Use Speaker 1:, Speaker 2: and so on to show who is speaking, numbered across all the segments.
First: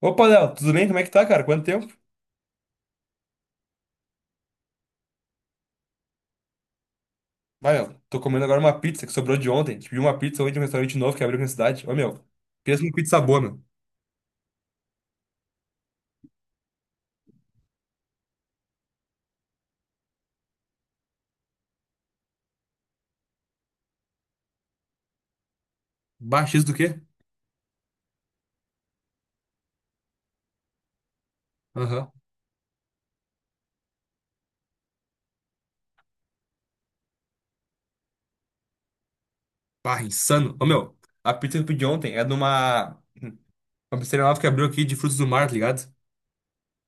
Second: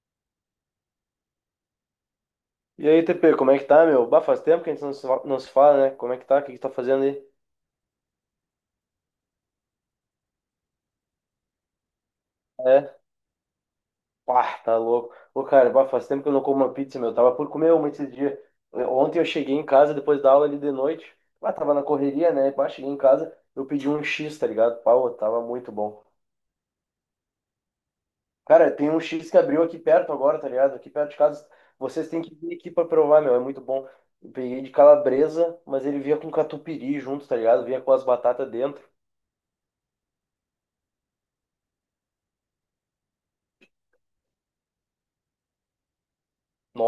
Speaker 1: Opa, Léo, tudo bem? Como é que tá, cara? Quanto tempo?
Speaker 2: E aí, TP, como é que tá, meu? Bah, faz tempo que a gente não se fala, né? Como é que tá? O que que tá fazendo aí?
Speaker 1: Vai, meu, tô comendo agora uma pizza que sobrou de ontem. Pedi uma pizza hoje de um restaurante novo que abriu aqui na cidade. Ô, meu, pensa numa
Speaker 2: É?
Speaker 1: pizza boa, meu.
Speaker 2: Pá, tá louco. Ô, cara, bah, faz tempo que eu não como uma pizza, meu. Tava por comer uma esses dias. Ontem eu cheguei em casa depois da aula ali de noite. Bah, tava na correria, né? Bah, cheguei em casa, eu pedi um X, tá ligado? Pau, tava muito bom.
Speaker 1: Baixo isso do quê?
Speaker 2: Cara, tem um X que abriu aqui perto agora, tá ligado? Aqui perto de casa. Vocês
Speaker 1: Aham.
Speaker 2: têm que vir aqui pra provar, meu. É muito bom. Eu peguei de calabresa, mas ele vinha com catupiry junto, tá ligado? Vinha com as batatas dentro.
Speaker 1: Barra, insano. Ô, meu, a pizza que eu pedi ontem é de uma pizzaria nova que abriu aqui de frutos do mar, tá ligado?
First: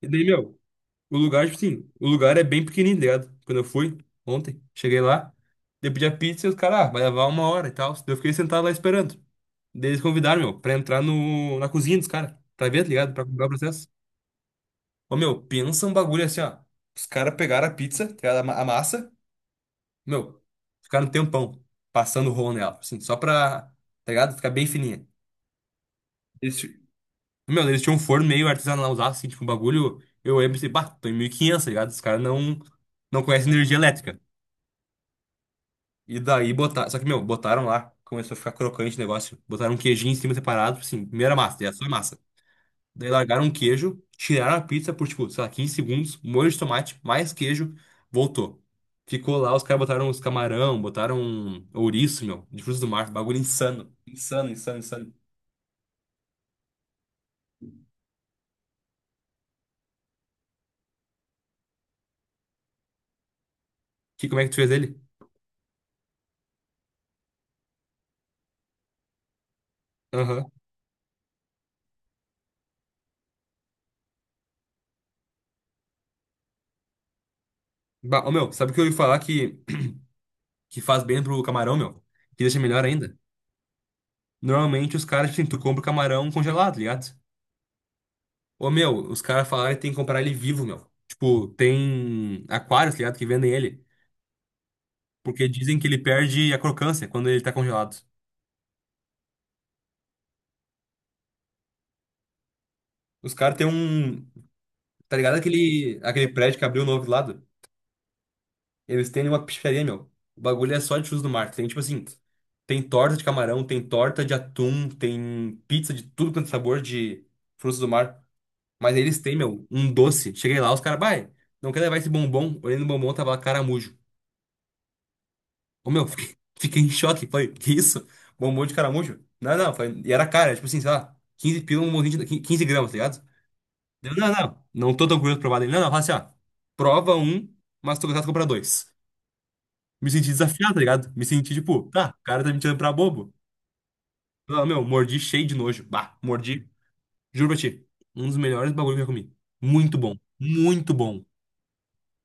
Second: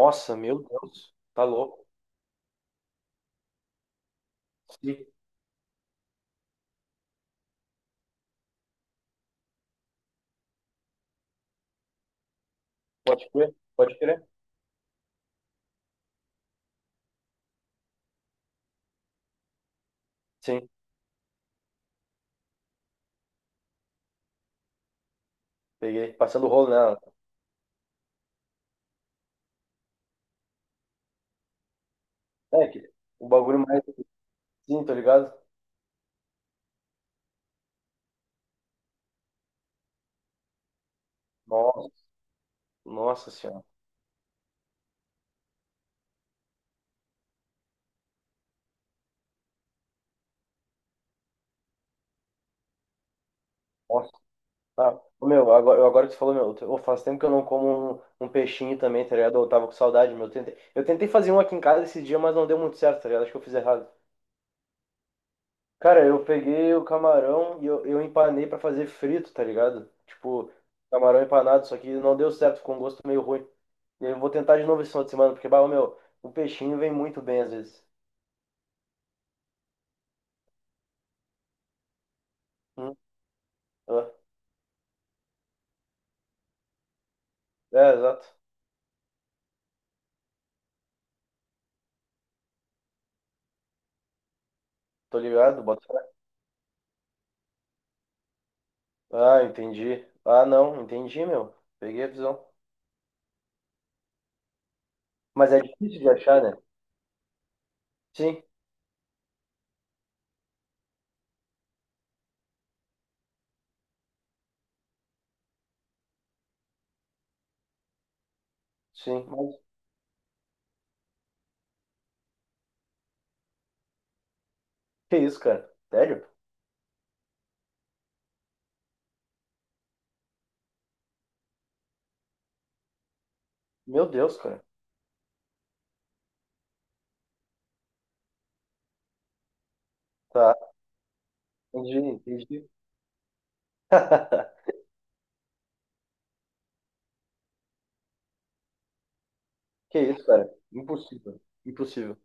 Speaker 1: E daí, meu,
Speaker 2: meu Deus.
Speaker 1: o
Speaker 2: Tá
Speaker 1: lugar, tipo
Speaker 2: louco.
Speaker 1: assim, o lugar é bem pequenininho, tá ligado? Quando eu fui ontem, cheguei
Speaker 2: Sim,
Speaker 1: lá, daí eu pedi a pizza e os caras, ah, vai levar uma hora e tal. Daí eu fiquei sentado lá esperando. Daí eles convidaram, meu, pra entrar no, na cozinha dos caras, pra ver, tá ligado? Pra
Speaker 2: pode
Speaker 1: comprar o
Speaker 2: crer,
Speaker 1: processo.
Speaker 2: pode crer.
Speaker 1: Ô, meu, pensa um bagulho assim, ó. Os caras pegaram a pizza, tá ligado? A massa, meu,
Speaker 2: Sim,
Speaker 1: ficaram um tempão passando o rolo nela, assim, só pra, tá ligado? Ficar bem fininha.
Speaker 2: peguei. Passando o
Speaker 1: Eles,
Speaker 2: rolo
Speaker 1: ti-
Speaker 2: nela.
Speaker 1: Meu, eles tinham um forno meio artesanalzaço, assim, tipo, um bagulho, eu lembro assim, bah, tô em 1500, tá ligado? Os caras não,
Speaker 2: É, que
Speaker 1: não
Speaker 2: o
Speaker 1: conhecem
Speaker 2: bagulho
Speaker 1: energia
Speaker 2: mais
Speaker 1: elétrica.
Speaker 2: assim, tá ligado?
Speaker 1: E daí botaram, só que, meu, botaram lá, começou a ficar crocante o negócio, botaram um queijinho em cima separado, assim, primeira massa, é só
Speaker 2: Nossa,
Speaker 1: massa. Daí
Speaker 2: nossa
Speaker 1: largaram um
Speaker 2: senhora.
Speaker 1: queijo, tiraram a pizza por, tipo, sei lá, 15 segundos, molho de tomate, mais queijo, voltou. Ficou lá, os caras botaram os camarão, botaram ouriço, meu, de frutos do mar, bagulho insano.
Speaker 2: Nossa,
Speaker 1: Insano, insano,
Speaker 2: tá.
Speaker 1: insano.
Speaker 2: Ô, meu, agora que você falou, meu, faz tempo que eu não como um peixinho também, tá ligado? Eu tava com saudade, meu. Eu tentei fazer um aqui em casa esse dia, mas não deu muito certo, tá ligado? Acho que eu fiz errado.
Speaker 1: Que, como é que tu fez ele?
Speaker 2: Cara, eu peguei o camarão eu empanei pra fazer frito, tá ligado?
Speaker 1: Aham.
Speaker 2: Tipo, camarão empanado, só que não deu certo, ficou um gosto meio ruim. E eu vou tentar de novo esse final de semana, porque, bah, ô, meu, o peixinho vem muito bem às vezes.
Speaker 1: Bah, ô, meu, sabe o que eu ouvi falar que faz bem pro camarão, meu? Que deixa melhor
Speaker 2: Hum,
Speaker 1: ainda?
Speaker 2: ah,
Speaker 1: Normalmente os caras, tipo assim, tu compra o camarão congelado, tá ligado?
Speaker 2: é, exato.
Speaker 1: Ô, meu, os caras falaram que tem que comprar ele vivo, meu. Tipo, tem aquários, tá ligado, que vendem ele.
Speaker 2: Tô
Speaker 1: Porque
Speaker 2: ligado,
Speaker 1: dizem
Speaker 2: bota
Speaker 1: que ele
Speaker 2: fé.
Speaker 1: perde a crocância quando ele tá congelado.
Speaker 2: Ah, entendi. Ah, não, entendi, meu. Peguei a visão.
Speaker 1: Os caras têm um. Tá ligado
Speaker 2: Mas é
Speaker 1: aquele,
Speaker 2: difícil de
Speaker 1: aquele
Speaker 2: achar, né?
Speaker 1: prédio que abriu novo do lado?
Speaker 2: Sim,
Speaker 1: Eles têm uma pizzaria, meu. O bagulho é só de frutos do mar. Tem tipo assim: tem torta de camarão, tem torta de atum, tem pizza de tudo quanto é sabor de frutos do mar. Mas eles
Speaker 2: sim.
Speaker 1: têm,
Speaker 2: Mas
Speaker 1: meu, um doce. Cheguei lá, os caras, vai, não quer levar esse bombom? Olhei no bombom, tava lá caramujo.
Speaker 2: que isso, cara?
Speaker 1: Ô, meu,
Speaker 2: Sério?
Speaker 1: fiquei em choque. Falei, que isso? Bombom de caramujo? Não, não, foi, e era cara, tipo assim, sei lá, 15 pila, um bombom de 15 gramas, tá ligado?
Speaker 2: Meu
Speaker 1: Eu, não,
Speaker 2: Deus, cara.
Speaker 1: não, não tô tão curioso pra provar dele. Não, não, fala assim, ó. Prova um, mas tô gostado de comprar dois. Me senti
Speaker 2: Tá,
Speaker 1: desafiado, tá ligado? Me senti tipo,
Speaker 2: entendi,
Speaker 1: tá, o cara tá me
Speaker 2: entendi.
Speaker 1: tirando pra bobo. Ah, meu, mordi cheio de nojo. Bah, mordi. Juro pra ti. Um dos melhores bagulho que eu já comi. Muito
Speaker 2: Que
Speaker 1: bom.
Speaker 2: isso, cara?
Speaker 1: Muito bom.
Speaker 2: Impossível. Impossível.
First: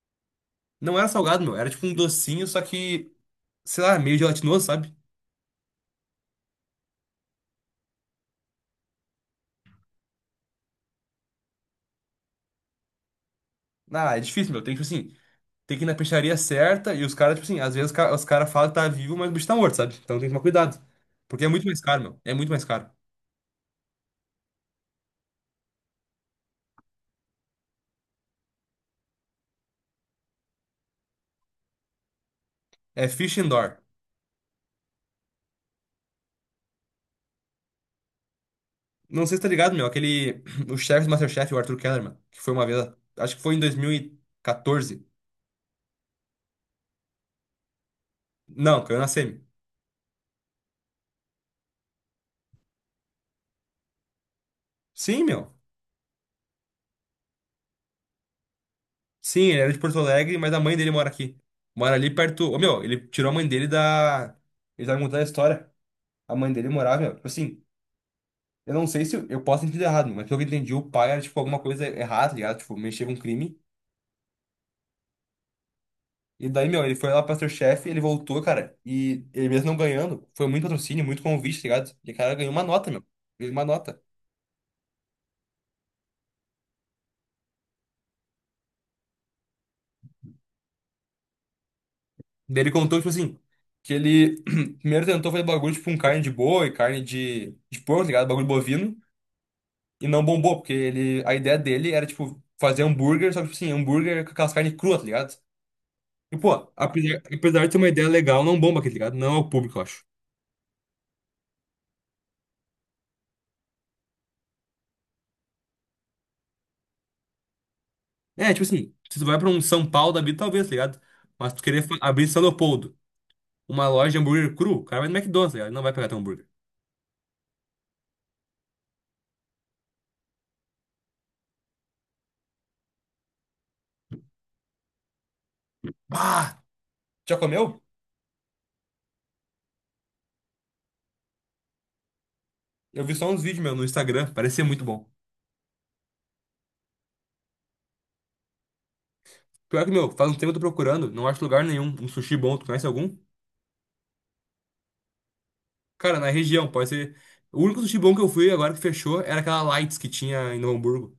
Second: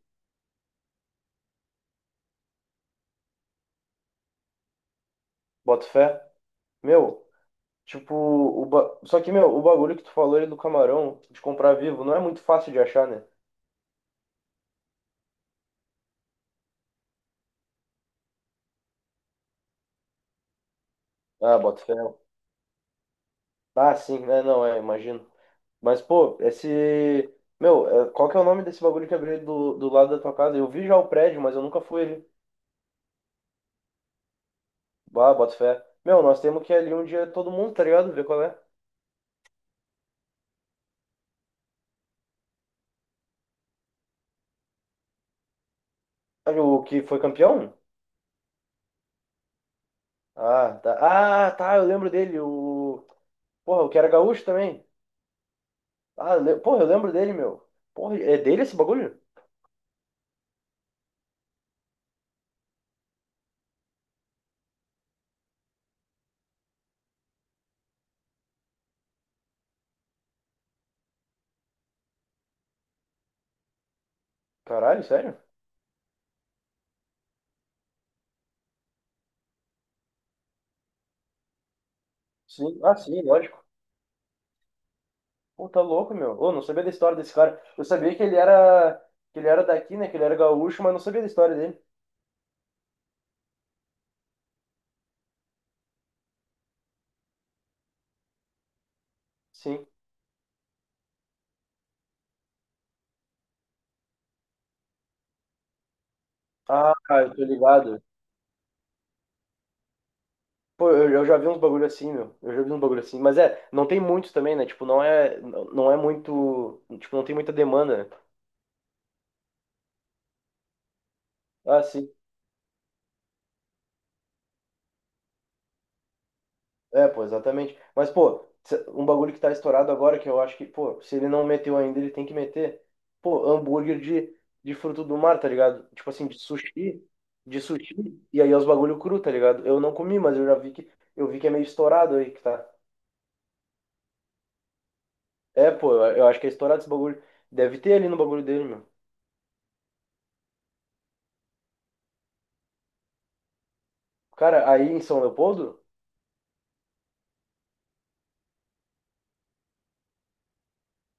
Speaker 1: Não era salgado, meu. Era tipo um docinho, só que, sei lá, meio gelatinoso, sabe?
Speaker 2: Bota fé. Meu, tipo, só que, meu, o bagulho que tu falou aí do camarão, de comprar vivo, não é muito fácil de achar, né?
Speaker 1: Ah, é difícil, meu. Tem que, tipo assim, tem que ir na peixaria certa e os caras, tipo assim, às vezes os caras falam que tá vivo, mas o bicho tá morto, sabe? Então tem que tomar cuidado. Porque é
Speaker 2: Ah,
Speaker 1: muito mais
Speaker 2: bota fé.
Speaker 1: caro, meu. É muito mais caro.
Speaker 2: Ah, sim, né? Não, é, imagino. Mas, pô, esse. Meu, é, qual que é o nome desse bagulho que abriu do lado da tua casa? Eu vi já o prédio, mas eu nunca fui ali.
Speaker 1: É fish and door.
Speaker 2: Ah, bota fé. Meu, nós temos que ir ali um dia todo mundo, tá ligado? Ver qual é.
Speaker 1: Não sei se tá ligado, meu. Aquele. O chefe do MasterChef, o Arthur Kellerman, que foi uma vez. Acho que foi em 2014.
Speaker 2: Ah, o que foi campeão?
Speaker 1: Não, caiu na semi.
Speaker 2: Ah, tá. Ah, tá, eu lembro dele. O. Porra, o que era gaúcho também.
Speaker 1: Sim, meu.
Speaker 2: Porra, eu lembro dele, meu. Porra, é dele esse bagulho?
Speaker 1: Sim, ele era de Porto Alegre, mas a mãe dele mora aqui. Mora ali perto. Ô, meu, ele tirou a mãe dele da. Ele tava me contando a história. A mãe dele morava, meu. Tipo assim, eu não sei se eu posso ter entendido errado, mas pelo que eu entendi, o pai era, tipo, alguma coisa errada, tá ligado? Tipo, mexia com crime.
Speaker 2: Caralho, sério?
Speaker 1: E daí, meu, ele foi lá pro MasterChef, ele voltou, cara. E ele mesmo não ganhando, foi muito patrocínio, muito convite, tá ligado? E o cara ganhou uma
Speaker 2: Sim,
Speaker 1: nota,
Speaker 2: ah,
Speaker 1: meu.
Speaker 2: sim,
Speaker 1: Ganhou uma
Speaker 2: lógico.
Speaker 1: nota.
Speaker 2: Pô, tá louco, meu. Ô, não sabia da história desse cara. Eu sabia que ele era daqui, né? Que ele era gaúcho, mas não sabia da história dele.
Speaker 1: Daí ele contou, tipo assim, que ele primeiro tentou fazer bagulho, tipo, com carne de boi, carne de porco, tá ligado? Bagulho bovino,
Speaker 2: Sim.
Speaker 1: e não bombou, porque ele, a ideia dele era, tipo, fazer hambúrguer, só que, tipo assim, hambúrguer com aquelas carnes cruas, tá ligado? E, pô,
Speaker 2: Ah,
Speaker 1: apesar,
Speaker 2: eu tô
Speaker 1: apesar de ter uma
Speaker 2: ligado.
Speaker 1: ideia legal, não bomba aqui, tá ligado? Não é o público, eu acho.
Speaker 2: Pô, eu já vi uns bagulho assim, meu. Eu já vi uns bagulho assim. Mas é, não tem muitos também, né? Tipo, não é muito. Tipo, não tem muita demanda, né?
Speaker 1: É, tipo assim, se tu vai pra um São Paulo da vida, talvez, tá ligado? Mas tu querer
Speaker 2: Ah, sim.
Speaker 1: abrir em São Leopoldo, uma loja de hambúrguer cru, o cara vai no McDonald's, tá ligado? Ele não vai pegar teu hambúrguer.
Speaker 2: É, pô, exatamente. Mas, pô, um bagulho que tá estourado agora, que eu acho que, pô, se ele não meteu ainda, ele tem que meter. Pô, de fruto do mar, tá ligado? Tipo assim,
Speaker 1: Bah! Já
Speaker 2: de
Speaker 1: comeu?
Speaker 2: sushi, e aí é os bagulho cru, tá ligado? Eu não comi, mas eu vi que é meio estourado aí que tá.
Speaker 1: Eu vi só uns vídeos, meu, no Instagram, parecia muito bom.
Speaker 2: É, pô, eu acho que é estourado esse bagulho. Deve ter ali no bagulho dele, meu.
Speaker 1: Pior que, meu, faz um tempo que eu tô procurando, não acho lugar nenhum. Um sushi bom, tu conhece algum?
Speaker 2: Cara, aí em São Leopoldo,
Speaker 1: Cara, na região, pode ser. O único sushi bom que eu fui agora que fechou era aquela Lights que tinha em Novo Hamburgo,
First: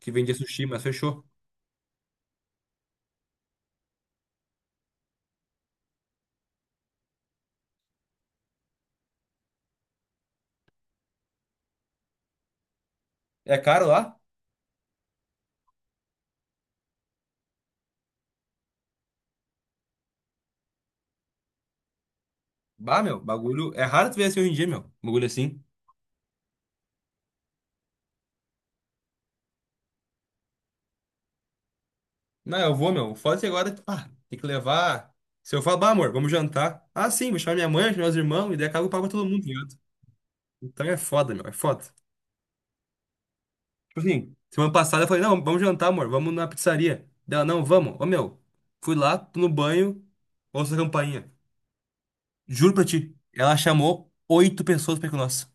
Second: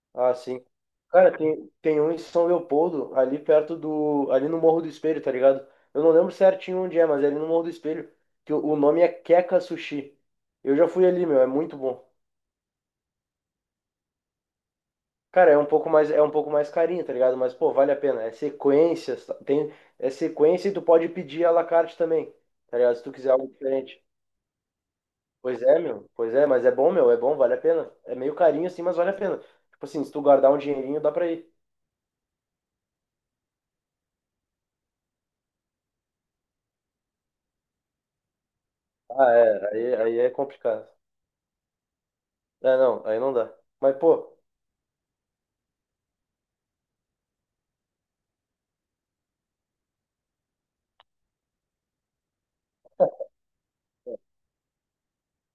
Speaker 1: que
Speaker 2: ah,
Speaker 1: vendia
Speaker 2: sim.
Speaker 1: sushi, mas fechou.
Speaker 2: Cara, tem um em São Leopoldo, ali perto do. Ali no Morro do Espelho, tá ligado? Eu não lembro certinho onde é, mas é ali no Morro do Espelho. Que o nome é Keka Sushi. Eu já fui ali, meu, é muito bom.
Speaker 1: É caro lá?
Speaker 2: Cara, é um pouco mais carinho, tá ligado? Mas, pô, vale a pena. É sequência, tem, é sequência e tu pode pedir à la carte também, tá ligado?
Speaker 1: Bah,
Speaker 2: Se tu
Speaker 1: meu,
Speaker 2: quiser algo
Speaker 1: bagulho. É
Speaker 2: diferente.
Speaker 1: raro tu ver assim hoje em dia, meu. Bagulho
Speaker 2: Pois
Speaker 1: assim.
Speaker 2: é, meu. Pois é, mas é bom, meu. É bom, vale a pena. É meio carinho assim, mas vale a pena. Tipo assim, se tu guardar um dinheirinho, dá pra ir.
Speaker 1: Não, eu vou, meu. Foda-se agora, pá, tem que levar. Se eu falar, bah, amor, vamos jantar. Ah, sim, vou chamar minha mãe, vou chamar meus irmãos, e daí acaba eu pago pra todo
Speaker 2: Ah,
Speaker 1: mundo, tá
Speaker 2: é.
Speaker 1: ligado?
Speaker 2: Aí, aí é
Speaker 1: Então
Speaker 2: complicado.
Speaker 1: é foda, meu, é foda.
Speaker 2: É, não, aí não dá. Mas,
Speaker 1: Tipo assim,
Speaker 2: pô,
Speaker 1: semana passada eu falei, não, vamos jantar, amor, vamos na pizzaria. Dela, não, vamos. Ô, meu, fui lá, tô no banho, ouço a campainha. Juro pra ti, ela chamou oito pessoas pra ir com nós.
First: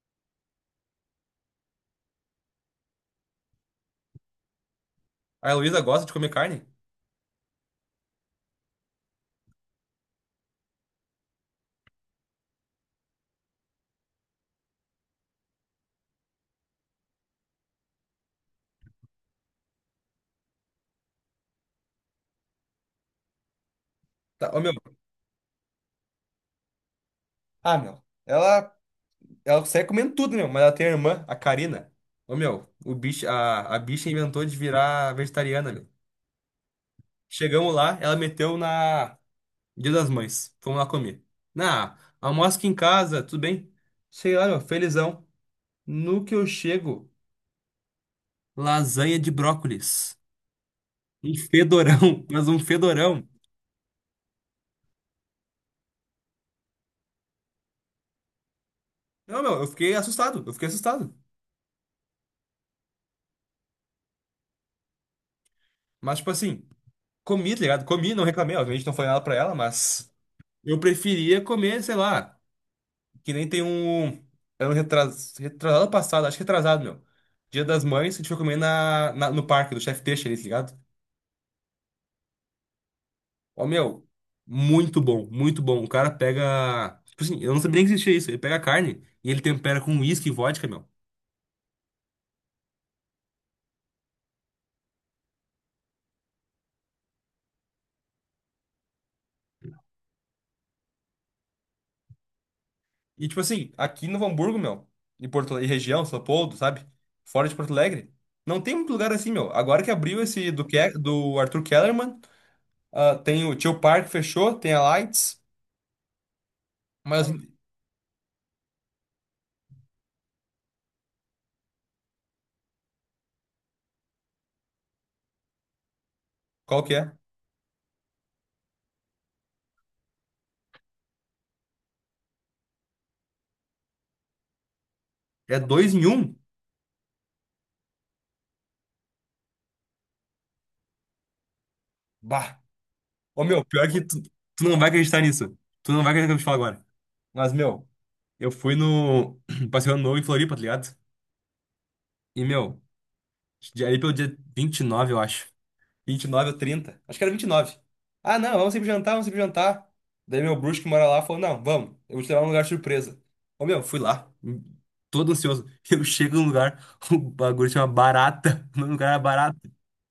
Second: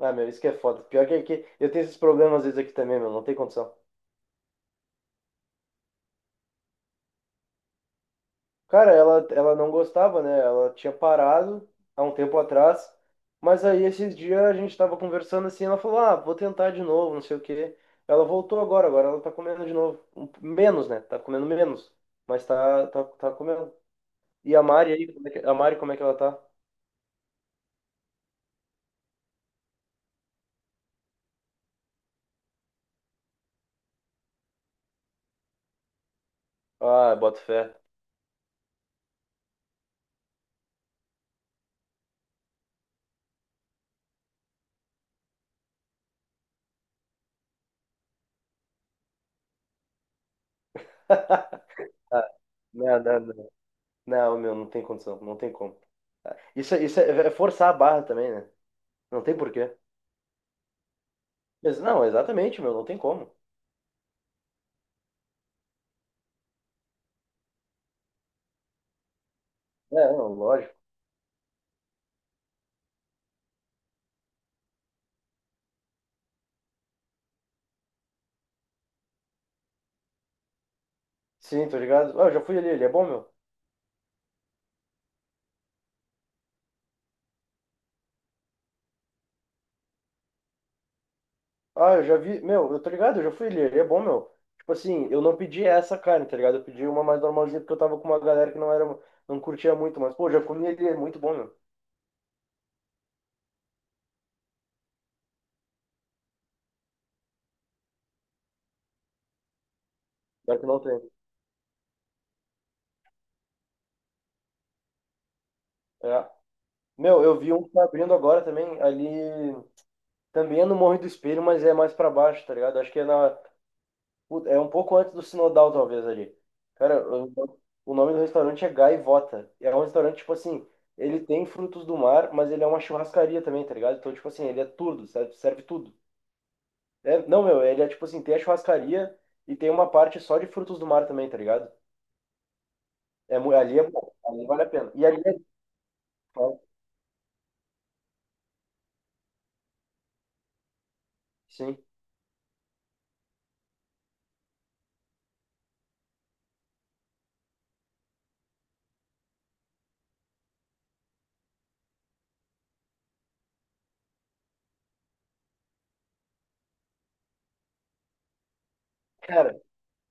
Speaker 2: ah, meu, isso que é foda. Pior que aqui, eu tenho esses problemas às vezes aqui também, meu, não tem condição.
Speaker 1: A Heloísa gosta de comer carne?
Speaker 2: Cara, ela não gostava, né? Ela tinha parado há um tempo atrás, mas aí esses dias a gente tava conversando assim, ela falou, ah, vou tentar de novo, não sei o quê. Ela voltou agora, agora ela tá comendo de novo. Menos, né? Tá comendo menos, mas tá comendo.
Speaker 1: Tá,
Speaker 2: E
Speaker 1: ô,
Speaker 2: a
Speaker 1: meu.
Speaker 2: Mari aí, como é que, a Mari, como é que ela tá?
Speaker 1: Ah, meu. Ela consegue comendo tudo, meu, mas ela tem a irmã, a Karina. Ô, meu, o bicho, a bicha inventou de virar vegetariana, meu.
Speaker 2: Ah, boto fé.
Speaker 1: Chegamos lá, ela meteu na Dia das Mães. Fomos lá comer. Almoço aqui em casa, tudo bem? Sei lá, meu, felizão. No que eu chego, lasanha de brócolis. Um fedorão,
Speaker 2: Ah,
Speaker 1: mas um fedorão.
Speaker 2: não. Não, meu, não tem condição, não tem como. Isso, isso é, é forçar a barra também, né? Não tem
Speaker 1: Não, meu, eu
Speaker 2: porquê.
Speaker 1: fiquei assustado, eu fiquei assustado.
Speaker 2: Mas não, exatamente, meu, não tem como.
Speaker 1: Mas, tipo assim, comi, tá ligado? Comi, não reclamei, obviamente não foi nada pra ela, mas
Speaker 2: É, não, lógico.
Speaker 1: eu preferia comer, sei lá, que nem tem um. Era um retrasado passado, acho que retrasado, meu. Dia das Mães, a gente foi comer no parque do Chef Teixeira, ali, tá ligado?
Speaker 2: Sim, tô ligado. Ah, eu já fui ali, ele é bom, meu.
Speaker 1: Ó, meu, muito bom, muito bom. O cara pega. Tipo assim, eu não sabia nem que existia isso. Ele pega a carne e ele tempera com uísque e vodka, meu.
Speaker 2: Ah, eu já vi, meu, eu tô ligado, eu já fui ali, ele é bom, meu. Tipo assim, eu não pedi essa carne, tá ligado? Eu pedi uma mais normalzinha porque eu tava com uma galera que não era, não curtia muito, mas pô, já comi ele, é muito bom, meu.
Speaker 1: E, tipo assim, aqui no Hamburgo, meu, e Porto, e região, São Leopoldo, sabe? Fora de Porto Alegre, não tem muito lugar assim, meu. Agora que abriu esse
Speaker 2: Pior
Speaker 1: do,
Speaker 2: que não
Speaker 1: Ke-
Speaker 2: tem.
Speaker 1: do Arthur Kellerman, ah, tem o Tio Park fechou, tem a Lights,
Speaker 2: É. Meu,
Speaker 1: mas
Speaker 2: eu vi um que tá abrindo agora também, ali, também é no Morro do Espelho, mas é mais pra baixo, tá ligado? Acho que é na, puta, é um pouco antes do Sinodal, talvez, ali.
Speaker 1: qual que
Speaker 2: Cara,
Speaker 1: é?
Speaker 2: o nome do restaurante é Gaivota. É um restaurante, tipo assim, ele tem frutos do mar, mas ele é uma churrascaria também, tá ligado? Então, tipo assim, ele é tudo, serve,
Speaker 1: É
Speaker 2: serve tudo.
Speaker 1: dois em um?
Speaker 2: É, não, meu, ele é tipo assim, tem a churrascaria e tem uma parte só de frutos do mar também, tá ligado?
Speaker 1: Bah!
Speaker 2: É,
Speaker 1: Ô, meu,
Speaker 2: ali
Speaker 1: pior
Speaker 2: é
Speaker 1: que
Speaker 2: bom,
Speaker 1: tu,
Speaker 2: ali vale
Speaker 1: tu
Speaker 2: a
Speaker 1: não vai
Speaker 2: pena. E ali
Speaker 1: acreditar
Speaker 2: é...
Speaker 1: nisso. Tu não vai acreditar no que eu vou te falo agora. Mas, meu, eu fui no Passeio Ano Novo em Floripa, tá ligado?
Speaker 2: Sim.
Speaker 1: E, meu, ali pelo dia 29, eu acho. 29 ou 30. Acho que era 29. Ah, não, vamos sempre jantar, vamos sempre jantar. Daí meu bruxo que mora lá falou, não, vamos, eu vou te levar num lugar surpresa. Ô, meu, fui lá, todo ansioso. Eu chego num lugar, o bagulho chama Barata. O nome do lugar era Barata.
Speaker 2: Cara,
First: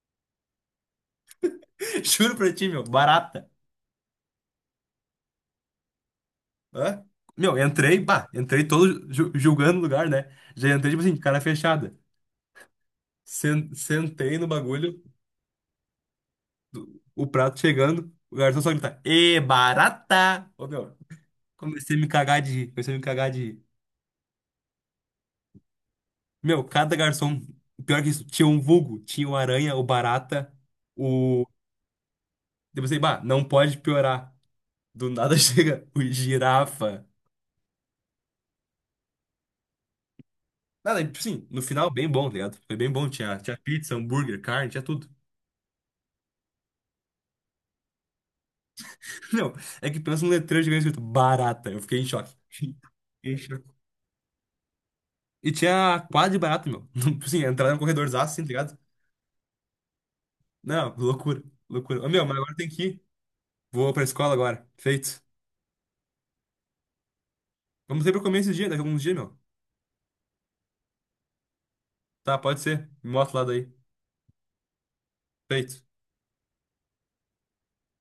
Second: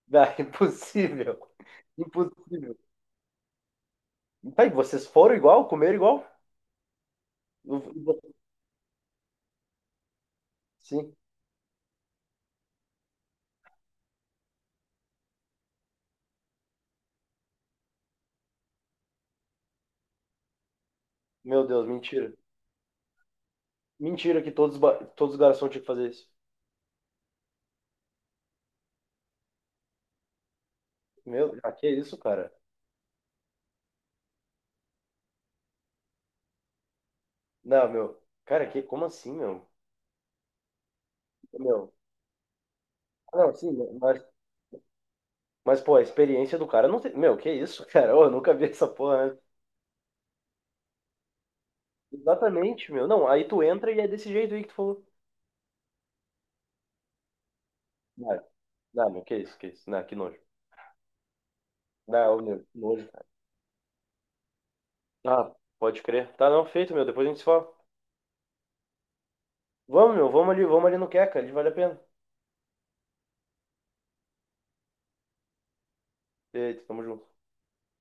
Speaker 2: dá, impossível.
Speaker 1: Juro pra ti,
Speaker 2: Impossível.
Speaker 1: meu, Barata.
Speaker 2: Tá, e vocês foram igual, comeram igual?
Speaker 1: Hã? Meu,
Speaker 2: Eu-
Speaker 1: entrei, pá,
Speaker 2: eu-
Speaker 1: entrei todo julgando o lugar, né? Já entrei, tipo assim,
Speaker 2: Sim.
Speaker 1: de cara fechada. Sentei no bagulho, o prato chegando, o garçom só grita, Ê, barata! Ô, meu,
Speaker 2: Meu Deus,
Speaker 1: comecei a me
Speaker 2: mentira.
Speaker 1: cagar de rir, comecei a me cagar de rir.
Speaker 2: Mentira que todos, todos os garçons tinham que fazer isso.
Speaker 1: Meu, cada garçom, pior que isso, tinha um vulgo, tinha o aranha, o barata, o.
Speaker 2: Meu, ah, que isso, cara?
Speaker 1: Eu pensei, bah, não pode piorar. Do nada chega o girafa.
Speaker 2: Não, meu. Cara, que, como assim, meu?
Speaker 1: Nada, tipo assim, no final,
Speaker 2: Meu.
Speaker 1: bem bom, tá ligado? Foi bem bom, tinha,
Speaker 2: Ah, não,
Speaker 1: tinha
Speaker 2: sim,
Speaker 1: pizza,
Speaker 2: mas,
Speaker 1: hambúrguer, carne, tinha tudo.
Speaker 2: mas, pô, a experiência do cara não tem. Meu, que isso, cara? Ô, eu nunca vi essa porra antes.
Speaker 1: Não, é que pensa um letreiro gigante escrito barata, eu fiquei em choque.
Speaker 2: Exatamente, meu. Não,
Speaker 1: Fiquei em
Speaker 2: aí tu
Speaker 1: choque.
Speaker 2: entra e é desse jeito aí que tu falou.
Speaker 1: E tinha quadro de barata, meu. Tipo assim, entrar no corredorzaço,
Speaker 2: Não,
Speaker 1: assim, tá ligado?
Speaker 2: não, meu, que isso, que isso? Não, que nojo.
Speaker 1: Não, loucura, loucura. Ô, meu, mas
Speaker 2: Não,
Speaker 1: agora
Speaker 2: meu, que
Speaker 1: tem que ir.
Speaker 2: nojo, cara.
Speaker 1: Vou pra escola agora, feito.
Speaker 2: Ah, pode crer. Tá, não, feito, meu. Depois a gente se fala.
Speaker 1: Vamos ter pra comer esse dia, daqui a alguns dias, meu.
Speaker 2: Vamos, meu, vamos ali no Queca, ali vale a pena.
Speaker 1: Tá, pode ser. Me mostra lá daí. Feito
Speaker 2: Eita, tamo junto.